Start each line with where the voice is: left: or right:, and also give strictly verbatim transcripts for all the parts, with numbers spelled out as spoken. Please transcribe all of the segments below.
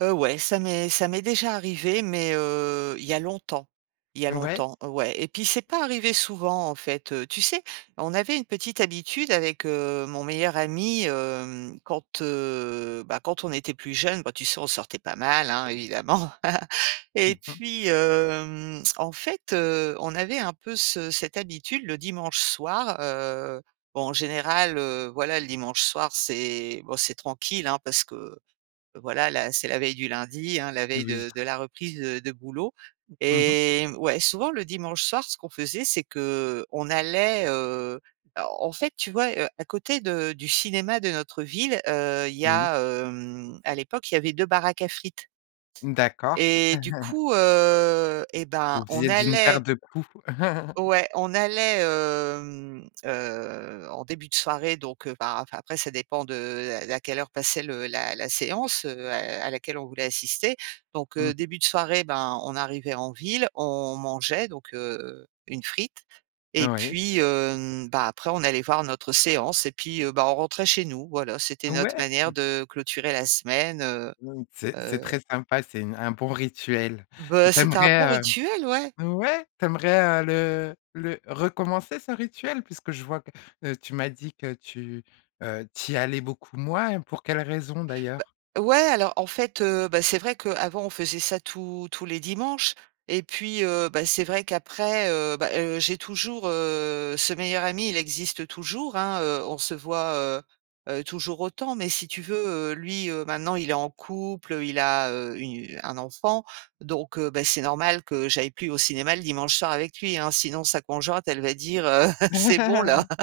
right: Heu, ouais, ça m'est ça m'est déjà arrivé mais, heu, il y a longtemps, il y a
left: Ouais.
right: longtemps. Ouais. Et puis, c'est pas arrivé souvent, en fait. Tu sais, on avait une petite habitude avec, heu, mon meilleur ami, hem, quand, heu, bah, quand on était plus jeune, bah, tu sais, on sortait pas mal, hein, évidemment.
left: Mmh
right: Et
left: mh.
right: puis, hem, en fait, heu, on avait un peu ce cette habitude le dimanche soir, heu, bon, en général, heu, voilà, le dimanche soir, c'est bon, c'est tranquille, hein, parce que voilà, là, c'est la veille du lundi, hein, la veille
left: Oui.
right: de de la reprise de de boulot.
left: Mmh mh.
right: Et ouais, souvent le dimanche soir, ce qu'on faisait, c'est qu'on allait, heu, en en fait, tu vois, heu, à côté de du cinéma de notre ville, heu, il y
left: Oui.
right: a, hem, à l'époque, il y avait deux baraques à frites.
left: D'accord.
right: Et du coup, heu, et ben,
left: Vous
right: on
left: faisiez d'une pierre
right: allait
left: deux coups.
right: ouais, on allait, hem, heu, en début de soirée, donc heu, bah, enfin, après, ça dépend de la à quelle heure passait le la la séance, heu, à à laquelle on voulait assister. Donc
left: Mmh
right: heu,
left: mh.
right: début de soirée, ben, on arrivait en ville, on mangeait, donc heu, une frite. Et
left: Oui.
right: puis, hem, bah, après, on allait voir notre séance. Et puis, heu, bah, on rentrait chez nous. Voilà, c'était notre
left: Ouais,
right: manière
left: mmh.
right: de clôturer la semaine, heu
left: Mmh. C'est c'est
right: heu
left: très sympa, c'est une un bon rituel.
right: Bah,
left: Tu
right: c'était un bon
left: aimerais,
right: rituel, ouais.
left: heu, ouais, tu aimerais, heu, le le recommencer ce rituel? Puisque je vois que, heu, tu m'as dit que tu, heu, tu y allais beaucoup moins. Pour quelle raison
right: Bah,
left: d'ailleurs?
right: ouais, alors en fait, heu, bah, c'est vrai qu'avant, on faisait ça tous tous les dimanches. Et puis, heu, bah, c'est vrai qu'après, heu, bah, heu, j'ai toujours, heu, ce meilleur ami, il existe toujours, hein, heu, on se voit, heu heu, toujours autant. Mais si tu veux, heu, lui, heu, maintenant il est en couple, il a, heu, une un enfant, donc, bah, c'est normal que j'aille plus au cinéma le dimanche soir avec lui, hein, sinon sa conjointe, elle va dire: «Heu, c'est bon là».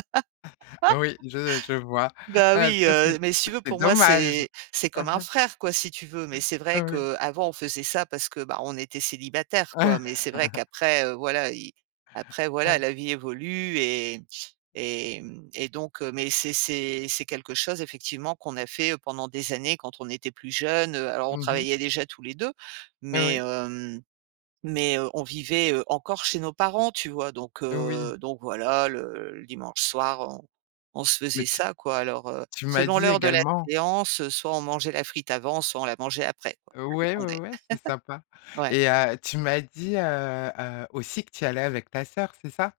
left: Oui, je je vois,
right: Bah
left: heu,
right: oui,
left: ça c'est
right: heu, mais si tu veux,
left: c'est
right: pour moi,
left: dommage,
right: c'est c'est
left: mmh
right: comme un
left: mh.
right: frère, quoi, si tu veux. Mais
left: Heu,
right: c'est vrai
left: oui.
right: qu'avant, on faisait ça parce que, bah, on était célibataires, quoi. Mais c'est vrai qu'après, heu, voilà, il après, voilà, la vie évolue et et mmh et donc, mais c'est c'est c'est quelque chose effectivement qu'on a fait pendant des années quand on était plus jeune, heu, alors on
left: Mmh mh.
right: travaillait déjà tous les deux, mais
left: Oui.
right: hem, mais heu, on vivait, heu, encore chez nos parents, tu vois? Donc,
left: Oui.
right: heu, donc voilà, le le dimanche soir, on on se faisait
left: Mais tu
right: ça, quoi. Alors, heu,
left: tu m'as
right: selon
left: dit
right: l'heure de la
left: également
right: séance, soit on mangeait la frite avant, soit on la mangeait après, quoi, ça
left: Ouais, ouais,
right: dépendait,
left: ouais, c'est sympa.
right: ouais.
left: Et heu, tu m'as dit, heu heu, aussi que tu y allais avec ta sœur, c'est ça?